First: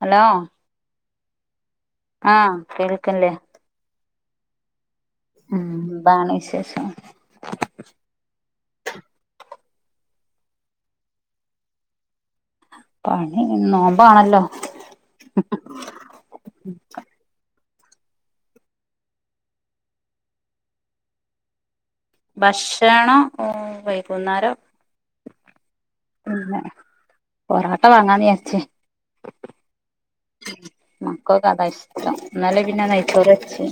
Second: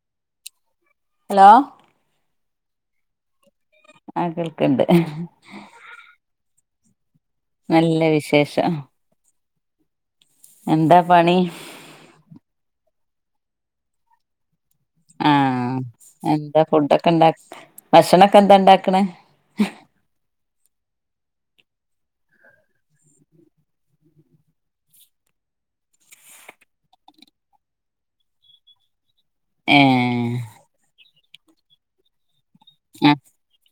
Hello hello ആഹ് കേൾക്ക്ൺല്ലേ ആഹ് കേൾക്ക്ണ്ട് മ് ന്താണ് വിശേഷം നല്ല വിശേഷം എന്താ പണി പണി നോമ്പാണല്ലോ ആഹ് എന്താ ഫുഡൊക്കെ ണ്ടാക് ഭക്ഷണൊക്കെന്താ ണ്ടാക്ക്ണെ ഭക്ഷണം മ് വൈകുന്നാരം മ് പൊറോട്ട വാങ്ങാന്ന് വിചാരിച്ചേ ഏഹ് മക്കൊ അതാ ഇഷ്ട്ടം ഇന്നലെ പിന്നെ നെയ്ച്ചോറ് വെച്ച്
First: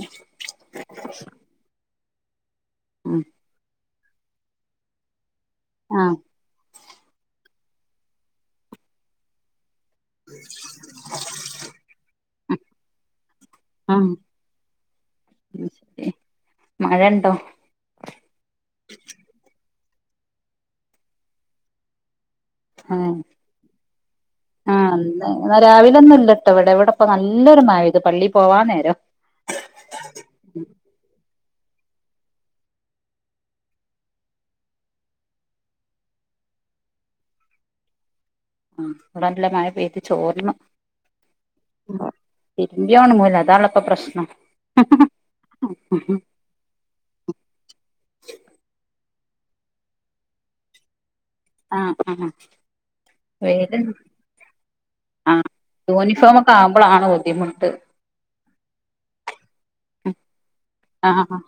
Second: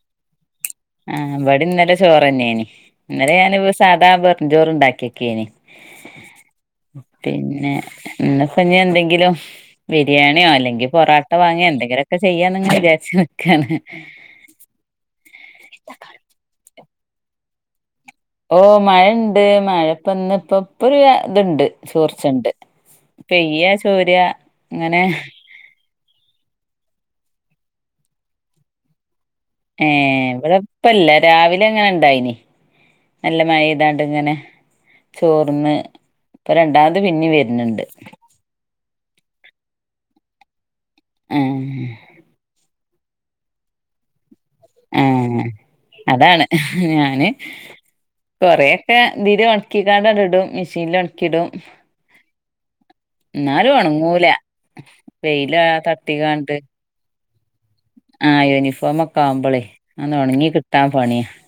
ആഹ് ബടീം ഇന്നലെ ചോറെന്നേയ്നി ഉം ഇന്നലെ ഞാന് സാധാ വെറും ചോറ്ണ്ടാക്കിക്കെയ്നി ആഹ് പിന്നെ ന്ന്പ്പഞ്ഞി എന്തെങ്കിലും ബിര്യേണിയോ അല്ലെങ്കി പൊറോട്ട വാങ്യേ എന്തെങ്കിലൊക്കെ ചെയ്യാന്ന് ങ്ങനെ വിചാര്ച്ച് ന്ക്കാണ്. ആഹ് മഴണ്ടോ ഓ മഴണ്ട് മഴപ്പ ന്ന്പ്പൊ പ്പൊര് ത്ണ്ട് ചോർച്ചണ്ട്. ആഹ് പെയ്യാ ചോര്ആ ങ്ങനെ രലൊന്നുല്ലട്ടോ വടെ വടെപ്പ നല്ലൊരു മഴയെതു പള്ളി പോവാനേരം. ഏ വടെപ്പല്ല രാവിലെ ങ്ങനെണ്ടായ്നി നല്ല മഴേയ്താണ്ട്ങ്ങനെ ചോർന്ന് പ്പ രണ്ടാമത് പിന്നീം വെര്ണ് ണ്ട് ആഹ് ഇവടല്ല മഴ പെയ്ത് ചോർന്നു ഏ മ്പ്യാ ഒൺങ്ങൂല അതാണല്ലോപ്പപ്രശ്നം ഏ അതാണ് ഞാന് കൊറേക്കെ തില് ഒൺക്കിക്കാണ്ടണ്ട്ടും മെഷീനിൽ ആഹ് ആഹ് ന്നാലും വെയില് ഒണങ്ങൂല ആഹ് വെയ്ല് യൂണിഫോം ഒക്കെ തട്ടിങ്കാണ്ട് ആവുമ്പോളാണ് ബുദ്ധിമുട്ട് ആഹ് യൂണിഫോമൊക്കെ ആവുമ്പളേ അഒന്ന് ഒണങ്ങി കിട്ടാം ആഹ് പണ്യാ. ആഹ്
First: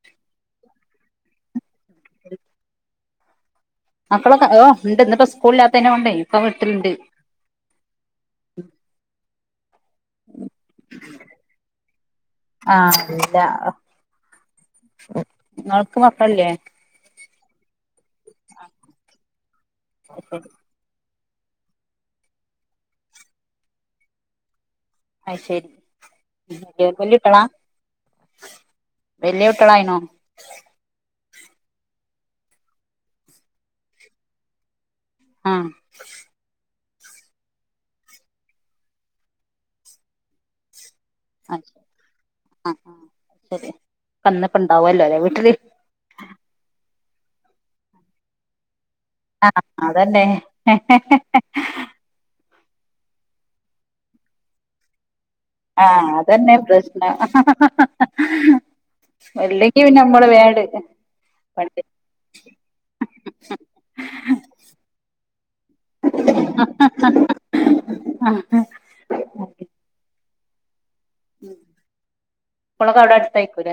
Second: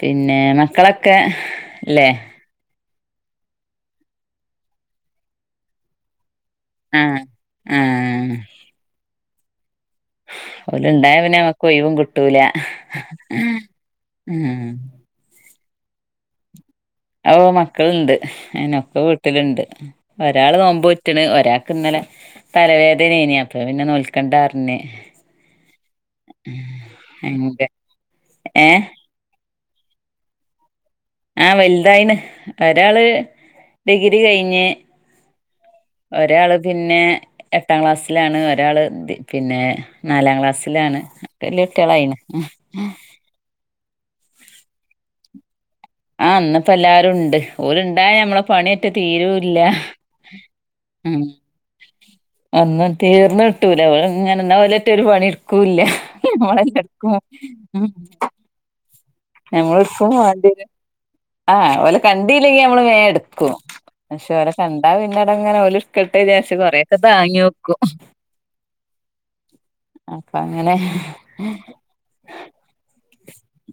പിന്നെ മക്കളക്കെ ലെ മക്കളൊക്കെ ഓഹ് ണ്ട് ന്ന്പ്പോ സ്കൂളില്ലാതേന കൊണ്ടയ് അവിടുത്രുണ്ട് ആഹ് ഓര്ണ്ടായ പിന്നെ നമുക്ക് ഒഴിവും കിട്ടുല ആഹ് ഇല്ല ഉം നിങ്ങൾക്ക് മക്കളല്ലേ ഓ മക്കളുണ്ട് അനൊക്കെ വീട്ടിലുണ്ട് ഒരാള് നോമ്പോ ഒരാൾക്ക് ഇന്നലെ തലവേദനേന അപ്പ പിന്നെ നോൽക്കേണ്ട പിന്നെ അത് ശരി വല്യ വല്യ കുട്ടികളാ എന്റെ എ കളായിനോ ആ വലുതായിന് ഒരാള് ഡിഗ്രി കഴിഞ്ഞ് ആ ഒരാള് പിന്നെ എട്ടാം ക്ലാസ്സിലാണ് ഒരാൾ പിന്നെ നാലാം ക്ലാസ്സിലാണ് അത് ശരി ല്ലട്ടികളായിന [unintelligible] തന്നിപ്പ ഉണ്ടാവൂല്ലേ വീട്ടിലെ [unintelligible] തീരൂല ആഹ് അതന്നെ ഉം ഒന്നും തീർന്ന്കിട്ടൂല അവ ഇങ്ങനത്തെഒരോത്തെ പണി ആഹ് അതന്നെ പ്രശ്നം [unintelligible] ഞമ്മൾ അല്ലെങ്കി പിന്നെ ഇപ്പ നമ്മള് വേട് വേണ്ടല്ല ആ പണ്ട് ഒരാ കണ്ടിയില്ലെങ്കി നമ്മള് വേ എടുക്കും പക്ഷെ ഒരാ കണ്ടാ പിന്നെ എടങ്ങാറാവുല്ലേ ഇടുക്കട്ടെ ഏകശം കൊറെൊക്കെ താങ്ങിോക്കും ആഹെ അപ്പ അങ്ങനെ ഉ കുളക്ക് അവിടെ അടുത്ത ആയിക്കൂല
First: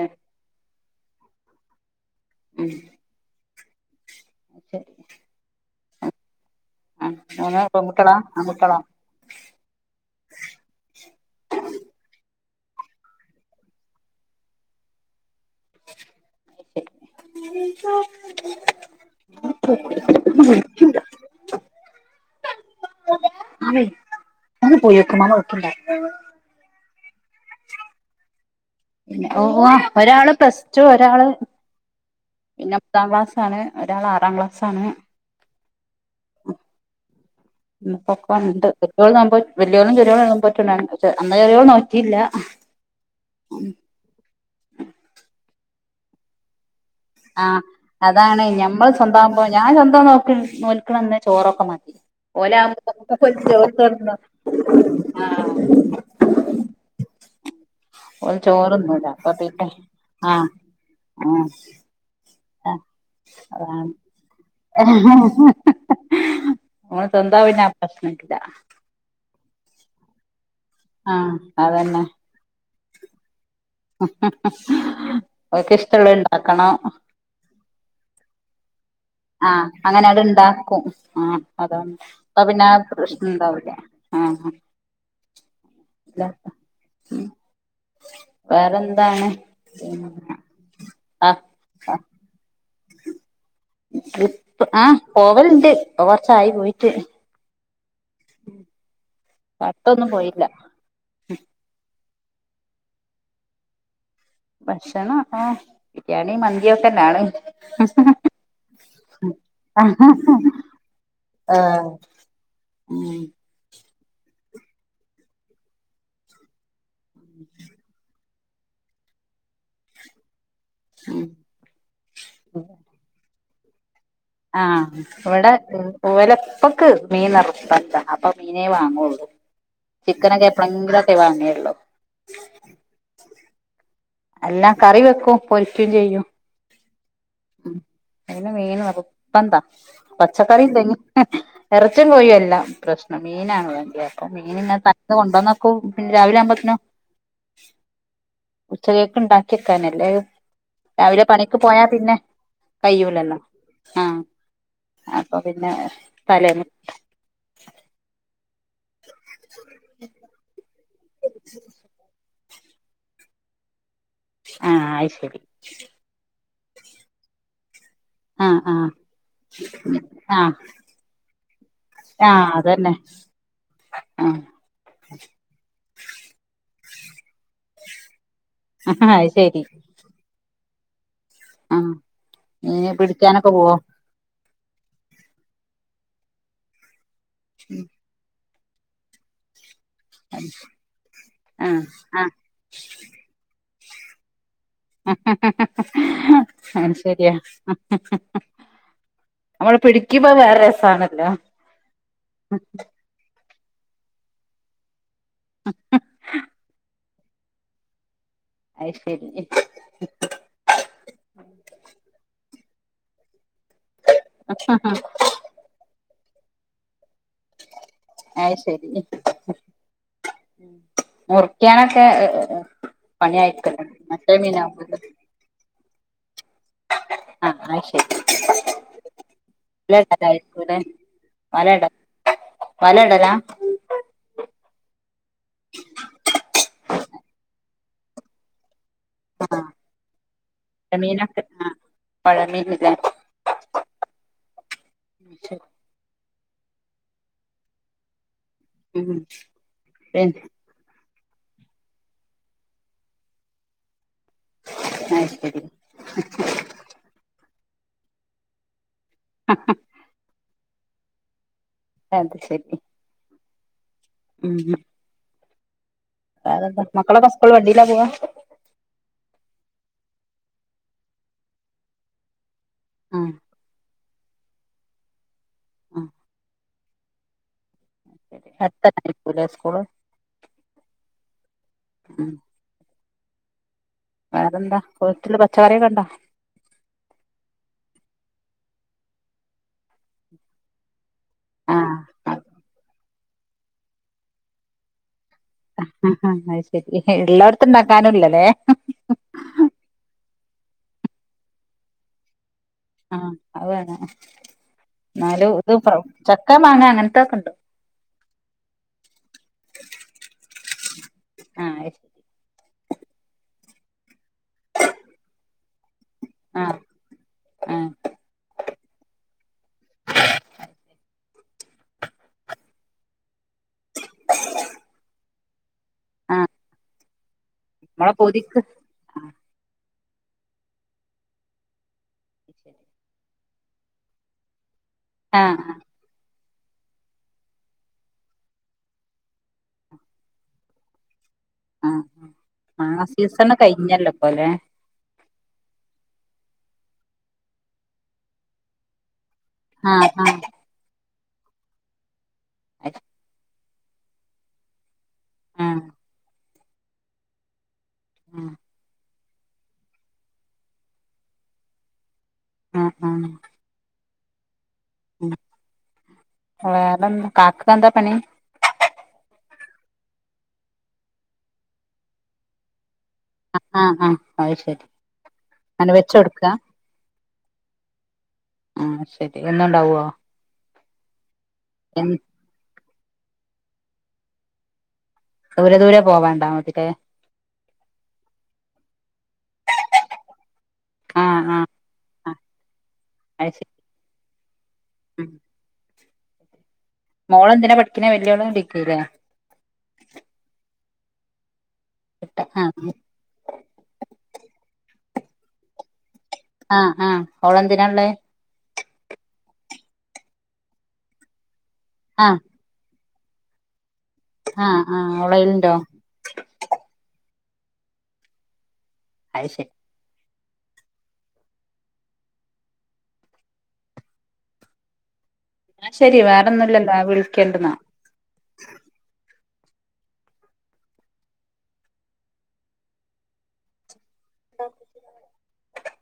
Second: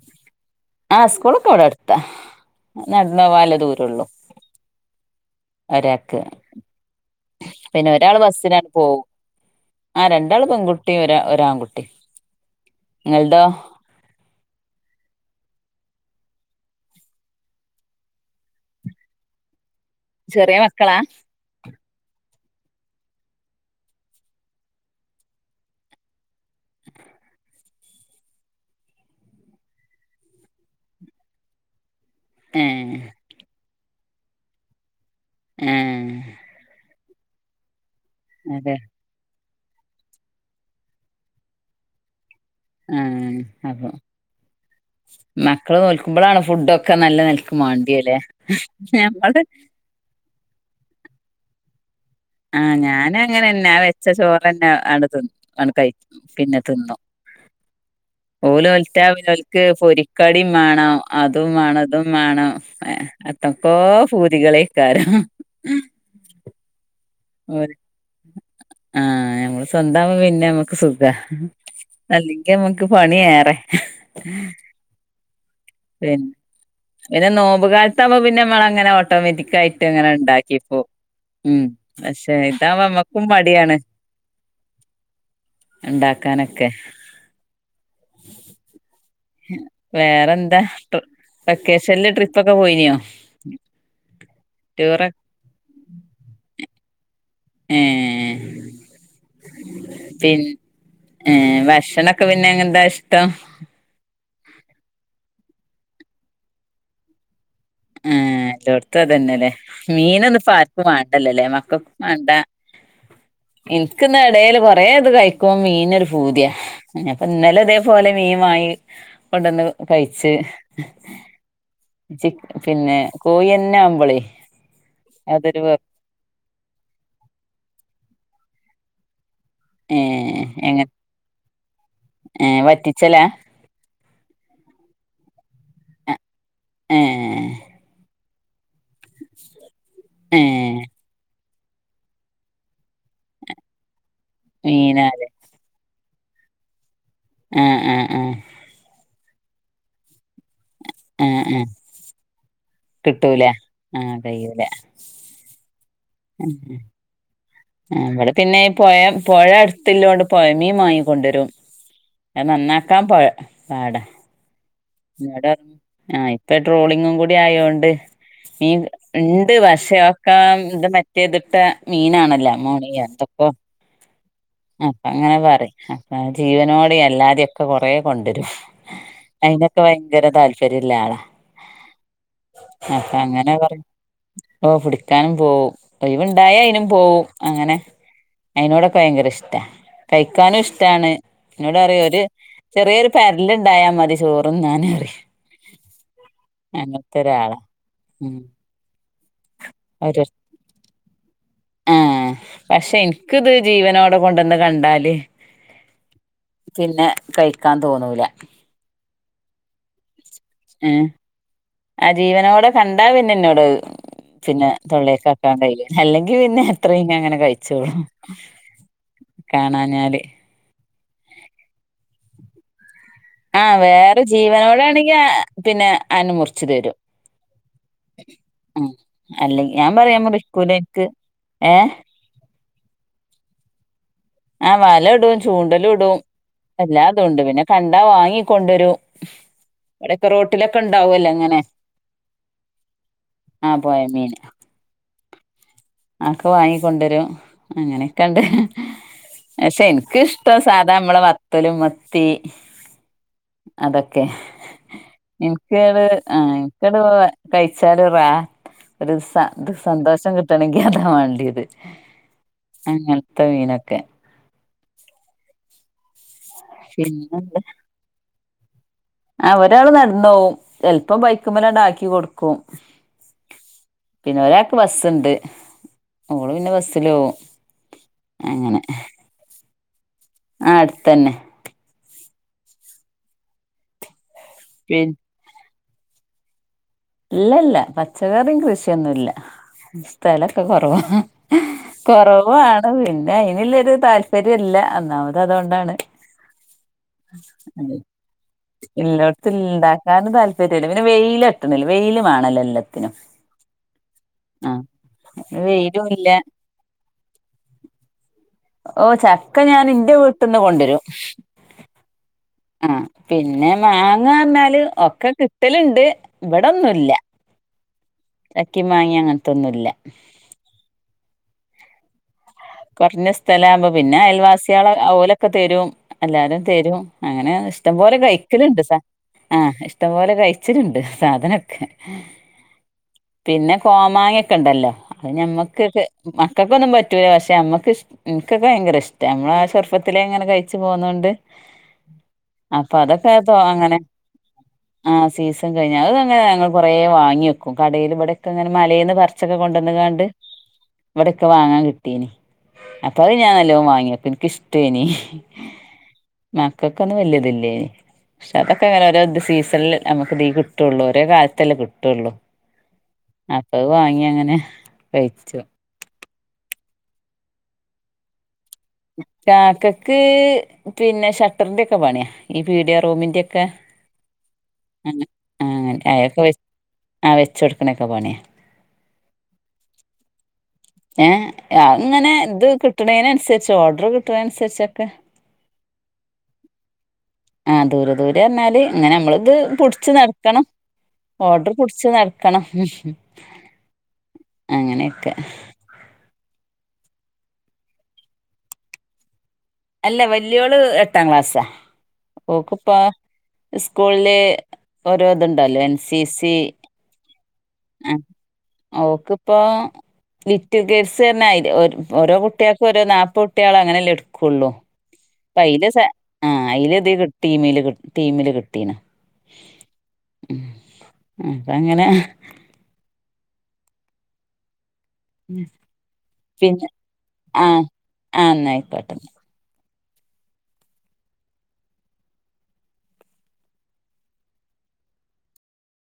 ആഹ സ്കൂളക്കോവിടെ അടുത്ത നടന്ന പോവാല് ദൂരള്ളൂ അ ശരി [unintelligible] ഒരക്ക് ആ മൂന്ന് പെൺകുട്ടികളെ ആൺകുട്ടികളാ ആ രണ്ടാള് പെൺകുട്ടി ഒരാ ഒരാ ആൺകുട്ടി നിങ്ങൾന്താ [inaudible] [inaudible] ചെറിയ മക്കളാ അവ ഒ പോയി വെക്കമാ വക്കണ്ട [unintelligible] പിന്ന ഓ ഓ ഒരാള് പ്ലസ് ടു ഒരാള് പിന്നെ ഏഹ് പത്താംക്ലാസ് ആണ് ഒരാൾ ആറാം ക്ലാസ്സാണ് എ ഇപ്പൊക്ക ഒണ്ട് [unintelligible] ൾ വെല്ല്യേളും ചെറ്യോളും നോമ്പൊറ്റ്ണ് അന്നെ ചെറ്യോള് നോറ്റിയില്ല [unintelligible] ആഹ് അപ്പൊ നല്ല നെൽക്ക് ആഹ് മാണ്ട്യല്ലേ അതാണ് ഞമ്മൾ സ്വന്തം ഞമ്മള് ആകുമ്പോ ഞാൻ സ്വന്തം നോക്കി നോൽക്ക്ണന്ന് ചോറൊക്കെ മതി ആഹ് ഞാനങ്ങനെന്നെ ആ ഓലൊവുമ്പൊ വെച്ച ചോറന്നെ ആണ്ട് [unintelligible] തിന്നും ആഹ് ആണ്ട് കഴിക്കും പിന്നെ തിന്നും [unintelligible] [inaudible] ഓല് ഓൽത്താ പിന്നെ ഓൽക്ക് ആ പൊരിക്കടിം ആ അത് മാണം ഇതു മാണം എത്തക്കോ അതാണ് പൂതികളേക്കാരം നമ്മള് സ്വന്തം പിന്നെ ആ ഓര് പ്രശ്നമില്ല ആഹ് ഞങ്ങള് സ്വന്താവുമ്പം പിന്നെമ്മക്ക് സുഖ ആഹ് അതന്നെ അല്ലെങ്കി നമ്മക്ക് പണി ഏറെ ഓക്ക് ഇഷ്ടള്ളത് പിന്നെ ഇണ്ടാക്കണം പിന്നെ നോമ്പുകാലത്താവുമ്പോ പിന്നെ നമ്മളങ്ങനെ ഓട്ടോമേ, റ്റിക് ആഹ് ആയിട്ട് അങ്ങനെ അത് ഇണ്ടാക്കിപ്പോ ഇണ്ടാക്കും ആഹ് ഉം അതാണ് പക്ഷേ അപ്പൊ പിന്നെ ആ ഇതാവുമ്പ പ്രശ്നം ഉണ്ടാവില്ല നമുക്കുപടിയാണ് ആഹ് ഇല്ല ഇണ്ടാക്കാനൊക്കെ വേറെന്താണ് പിന്നെ വേറെന്താ വെക്കേഷനിൽ ട്രിപ്പ് ഒക്കെ ഇപ്പ ആഹ ടൂറൊ പോവലുണ്ട് ഇപ്പോ കുറച്ചായി പോയിട്ട് ഏ അടുത്തൊന്നും [unintelligible] പോയില്ല പിന്നെഭക്ഷണം പിന്നെ [unintelligible] ങ്ങെന്താ ഇഷ്ട ഭക്ഷണം ആ ബിരിയാണിയും മന്തിയയും ഒക്കെന്നാണ് ഏഹ് എല്ലോട്ത്തും അത് തന്നെല്ലേ മീൻ ഒന്നും ഇപ്പോ ആർക്കും വേണ്ടല്ലല്ലേ മക്കൾക്കും വേണ്ട ഉം [unintelligible] ഇക്കൊന്ന് [unintelligible] എടേല് കൊറേ [unintelligible] ഇത് കഴിക്കുമ്പോ മീനിനൊരു പൂതിയ അപ്പോ ഇന്നലതേപലെ മീൻ വാങ്ങി കൊണ്ടന്ന് കഴിച്ച് ചിക് ഉം പിന്നെ കോഴിയെന്നെ ആവുമ്പളെ ആഹ ഇവിടെ ഒലെ ഉപ്പയ്ക്ക് മീൻ നിർബന്താ അപ്പൊ മീനേ വാങ്ങുള്ളു ഏഹ് ചിക്കനൊക്കെ എങ്ങ എപ്പഴെങ്കിലുംക്കെ വാങ്ങിയള്ളൂ ഏഹ് വറ്റിച്ചലാ എല്ലാ കറി വെക്കും പൊരിക്കയും ചെയ്യും [unintelligible] ആഹ [unintelligible] അെ മീനപ്പ എന്താ പച്ചക്കറി ഏഹ് ഇന്തെ ഇറച്ചിയും കോഴിയും അല്ല പ്രശ്നം മീനാണ് വേണ്ടിയ അപ്പ മീൻ [unintelligible] ഇങ്ങെ [unintelligible] തന്നത് മീനാലെ കൊണ്ട ന്നെക്കും [unintelligible] ഇല്ല രാവിലെ [unintelligible] ആകുമ്പോത്തിനോ ഉം ഉ ഉ [unintelligible] കേക്ക് ഉണ്ടാക്കി വെക്കാനല്ലേ രാവിലെ ആഹ് പണിക്ക് ആഹ് പോയാ പിന്നെ കയ്യൂലല്ലോ കിട്ടൂല ആഹ ആഹ് കയ്യൂല അപ്പൊ പിന്നെ [unintelligible] തലേന്ന് ഇവിടെ പിന്നെ പുഴ പുഴ അടുത്തുള്ള തോണ്ട് പുഴമീൻ വാങ്ങി കൊണ്ടുവരും അത് നന്നാക്കാൻ [unintelligible] പോ പാടാ ആഹ് അയ്ശരി എന്നോട് പറഞ്ഞു ആ ഇപ്പൊ ട്രോളിങ്ങും കൂടി ആയോണ്ട് ആഹ് മീൻ ആഹ് ഉണ്ട് [unintelligible] പഷൊക്കെ ആഹ് ഇത് മറ്റേതിട്ട ആഹ് മീനാണല്ലോ അതന്നെ മോണിയ പ്പ ആഹ് അപ്പൊ അങ്ങനെ പറയും അപ്പ ജീവനോടെ എല്ലാതെയും ഒ കൊറെ കൊണ്ടുവരും അത് ശരി അതിനൊക്കെ ഭയങ്കര താല്പര്യം ഇല്ല ആളാ ആഹ് മീന് അപ്പൊ പിടിക്കാനൊക്കെ അങ്ങനെ പോവോ പറിം ഓ പിടിക്കാനും പോവും ഒഴിവുണ്ടായാൽ അയിനും പോവും അങ്ങനെ അതിനോടൊക്കെ ഭയങ്കര ഇഷ്ടാ കഴിക്കാനും ഇഷ്ടാണ് എന്നോട് ആഹ് പറയും ഒരു ആഹ് ചെറിയൊരു പരൽ ഉണ്ടായാ മതി ചോറ് അത് അങ്ങനത്തെ ശരിയാ ഒരാളാ ഉം നമ്മള് ഒരു പിടിക്കുമ്പോ വേറെ രസാണല്ലോ ആഹ് പക്ഷെ എനിക്കിത് ജീവനോടെ കൊണ്ടന്ന് കണ്ടാല് പിന്നെ കഴിക്കാൻ തോന്നൂല അയ് ശരി ഉ ആ ജീവനോടെ കണ്ടാ പിന്നെന്നോട് പിന് തെളളേളക്ക് ചെക്കാൻ കഴയില്ല അല്ലെങ്കിൽ പിന്നെ അത്രയും അങ്ങനെ കഴിച്ചോളും അത് ശരി കാണാഞാല് മുറിക്കാനൊക്കെ ആ പണിയായിരിക്കല്ലോ വേറെ മറ്റേ ജീവനോട മീനാവുമ്പോ ആണെങ്കി പിന്നെ അനു മുറിച്ചു തരും ആഹ് അത് ശരി ആ അല്ലെ ഞാൻ വല പറയാ ഇടലായിരിക്കുംല്ലേ മുറിക്കൂലേക്ക് വല ഏ ഇട വല ഇടലാ ആ വല ഇടും ചൂണ്ടലും ഇടും എല്ലാതും ഉണ്ട് പിന്നെ കണ്ടാ വാങ്ങിക്കൊണ്ടുവരും ഇവിടൊക്കെ റോട്ടിലൊക്കെ ഉണ്ടാവുല്ലോ മീനൊക്കെ അങ്ങനെ ആഹ് പൊഴമീനില്ലേ ആഹ് പൊയ മീന് അ ശരി ഒക്കെ വാങ്ങി കൊണ്ടുവരും അങ്ങനെയൊക്കെയ ഉണ്ട് ഉം പക്ഷെ പിന്നെ എനിക്കിഷ്ട സാധാ നമ്മളെ പത്തലും മത്തി അതൊക്കെ അത് ക്കെ, ശരി ഇൻക്കൊരു ആഹ് ഇൻക്കതു കഴിച്ചാല് റാഹ ഒരു സ ഇത് സന്തോഷം കിട്ടണെങ്കി അതാ മാണ്ടിയത്. അത് ശെരി. ക്കെ മീനൊക്കെ ഹ്മ്മ് വെറെന്താ, മക്കളെക്കെ സ്കൂള്ല് വണ്ടിലാ പോവാ ആഹ് ഒരാള് നടന്നോവും ചല്പ്പം ബൈക്ക്മലണ്ടാക്കി കൊടുക്കും. ആഹ് പിന്നെ ഒരാക്ക് ബസ്സ്ണ്ട് ആ ഓള് പിന്നെ ബസ്സിലോവും. അട്ത്തഞ്ഞയിരുക്ക്ല്ലേ സ്കൂള്? തന്നെ ഉം. വേറെന്താ പിൻ വീട്ടില് പച്ചക്കറിയൊക്കെ ണ്ടോ? ല്ല ല്ല പച്ചക്കറിയും കൃഷിയൊന്നുല്ല സ്ഥലൊക്കെ കൊറവാ. ആ അത് കൊറവാണ് പിന്നെ അയിനുള്ളരു താല്പര്യല്ല ഒന്നാമ അതുണ്ടാണ് അത് ശരി ഉള്ളോടത്ത് ഇണ്ടാക്കാനും ഇല്ലല്ലേ ഇല്ലടത്തിണ്ടാ കാരണം താല്പര്യമല്ല പിന്നെ വെയിലട്ട്ണില്ല വെയിൽ മാണല്ലോ ല ആഹ് അതെന്നെ ആഹ് ന്നാലും ഓക്ക് വെയിലും ഇല്ല ചക്ക മാങ്ങ അങ്ങനത്തൊക്കെ ഇണ്ട് ഓഹ് ചക്ക ഞാന് ഇന്റെ വീട്ട്ന്ന് കൊണ്ടുരും ആ അത് ശരി ആഹ് പിന്നെ മാങ്ങാർന്നാല് ഒക്കെ കിട്ടല്ണ്ട് ആ ഇവിടൊന്നുല്ല ആ ചക്കിം മാങ്ങിൻ അങ്ങൻത്തൊന്നുല്ല കൊർഞ്ഞ സ്ഥലാവുമ്പോ പിന്നെ അയൽവാസിയാള് ഓലൊക്കെ തെരും ആ എല്ലാരും തെരും അങ്ങനെ ഇഷ്ടം നമ്മളെ പോലെ പൂതിക്ക് കഴിക്കലുണ്ട് സ ആഹ് ഇഷ് ഇഷ്ടംപോലെ കഴ്ച്ചലുണ്ട് സാധനൊക്കെ പിന്നെ കോമാങ്ങൊക്കെണ്ടല്ലോ അത് ആ ആ ഞമ്മക്ക് പെ മക്കൾക്കൊന്നും പറ്റൂല പക്ഷ നമ്മക്ക് ഇഷ് ഇൻക്കൊക്കെ ഭയങ്കര ഇഷ്ടാ നമ്മളാ ചെർപ്പത്തിലെ അങ്ങനെ കഴിച്ച് പോന്നോണ്ട് ആ അപ്പൊ മാങ്ങ അതൊക്കെ തോ സീസണ് അങ്ങനെ കഴിഞ്ഞല്ലോ ഇപ്പോല്ലേ ആഹ് സീസൺ കഴിഞ്ഞ് അത് അങ്ങനെ ഞങ്ങളും കൊറേ വാങ്ങി വെക്കും കടേല് ഇവിടെക്കെ ഇങ്ങനെ മലേന്ന് പർച്ചൊക്കെ ആ കൊണ്ടന്ന്ങ്ങാണ്ട്. ആ ഇവിടെക്കെ വാങ്ങാൻ കിട്ടീനി ആ അപ്പൊ അത് ഞാൻ നല്ലോ വാങ്ങിവെക്കും എനിക്കിഷ് ടേനി മക്കൾക്കൊന്നും വല്ല്യതില്ലേനി പക്ഷെ അതൊക്കെ അങ്ങനെ ഓരോ ഇത് സീസണ്ല് നമുക്ക് ഇതേ കിട്ടുള്ളൂ ഒരേ കാലത്തല്ലേ കിട്ടുള്ളൂ. ആ ആ അപ്പൊവാങ്ങിയ അങ്ങനെ കയിച്ചു മമ് കാക്കക്ക് എന്താ പണി കാക്കക്ക് പിന്നെ ഷട്ടറിന്റെ ഒക്കെ പണിയ ഈ പീടിയ റൂമിന്റെ ഒക്കെ ആ ആ അത് ശരി അങ്ങനെ വെച്ച് അതൊക്ക കൊടുക്കാ ആഹ് വെച്ചൊട്ക്ക്ണൊക്കെ പണിയ ആ ശരി എന്നും ഉണ്ടാവോ ഏഹ് അഹ് എന്നും ഇങ്ങനെ ഇത് കിട്ട്ണേണൻസർച്ച് ഓഡ്ർ കിട്ട്ണൻ സരിച്ചൊക്കെ ദൂരെ ദൂരെ പോവാണ്ടാവ ആഹ് ദൂരെ ദൂരെ പർനാല് ഇങ്ങനെ നമ്മള്ത് പുട്ച്ച് നട്ക്കണം. ആഹ് ആഹ് ഓഡ്ർ പുട്ച്ച് ആഹ് നട്ക്കണം അത് ശരി ഉം അങ്ങനെക്കെ മോളെന്തിനാ പഠിക്കുന്നേ വല്ല്യോള് ഡിഗ്രീ ലെ അല്ല വല്ല്യോള് എട്ടാം ക്ലാസ്സാ ആഹ് ഓക്ക് ഇപ്പ സ്കൂള്ല് ഓരോ ഇത്ണ്ടല്ലോ ര സി സി ആഹ് ആഹ് ഓളെന്തിനാള്ളേ ആഹ് ഓക്ക് ഇപ്പോ ലിറ്റിൽ [unintelligible] സ് ഓരോ ആഹ് കുട്ടിയേക്കും ഓരോന്നാ അപ്പൊ കുട്ടികൾ അങ്ങനെല്ലേ എടുക്കുള്ളൂ ആഹ് ആഹ് അപ്പൊ ഓളയിലുണ്ടോ അല ആ അല ഇത് ക ടീമിൽ ടീമിൽ കിട്ടീന അത് ശരി ഉ അത അങ്ങനെ ന്ന ശരി വേറെ പിന്നെ ഒന്നുമില്ലല്ലോ ആ വിളിക്കേണ്ടന്നാ ആ എന്നായിക്കോട്ടെ ആ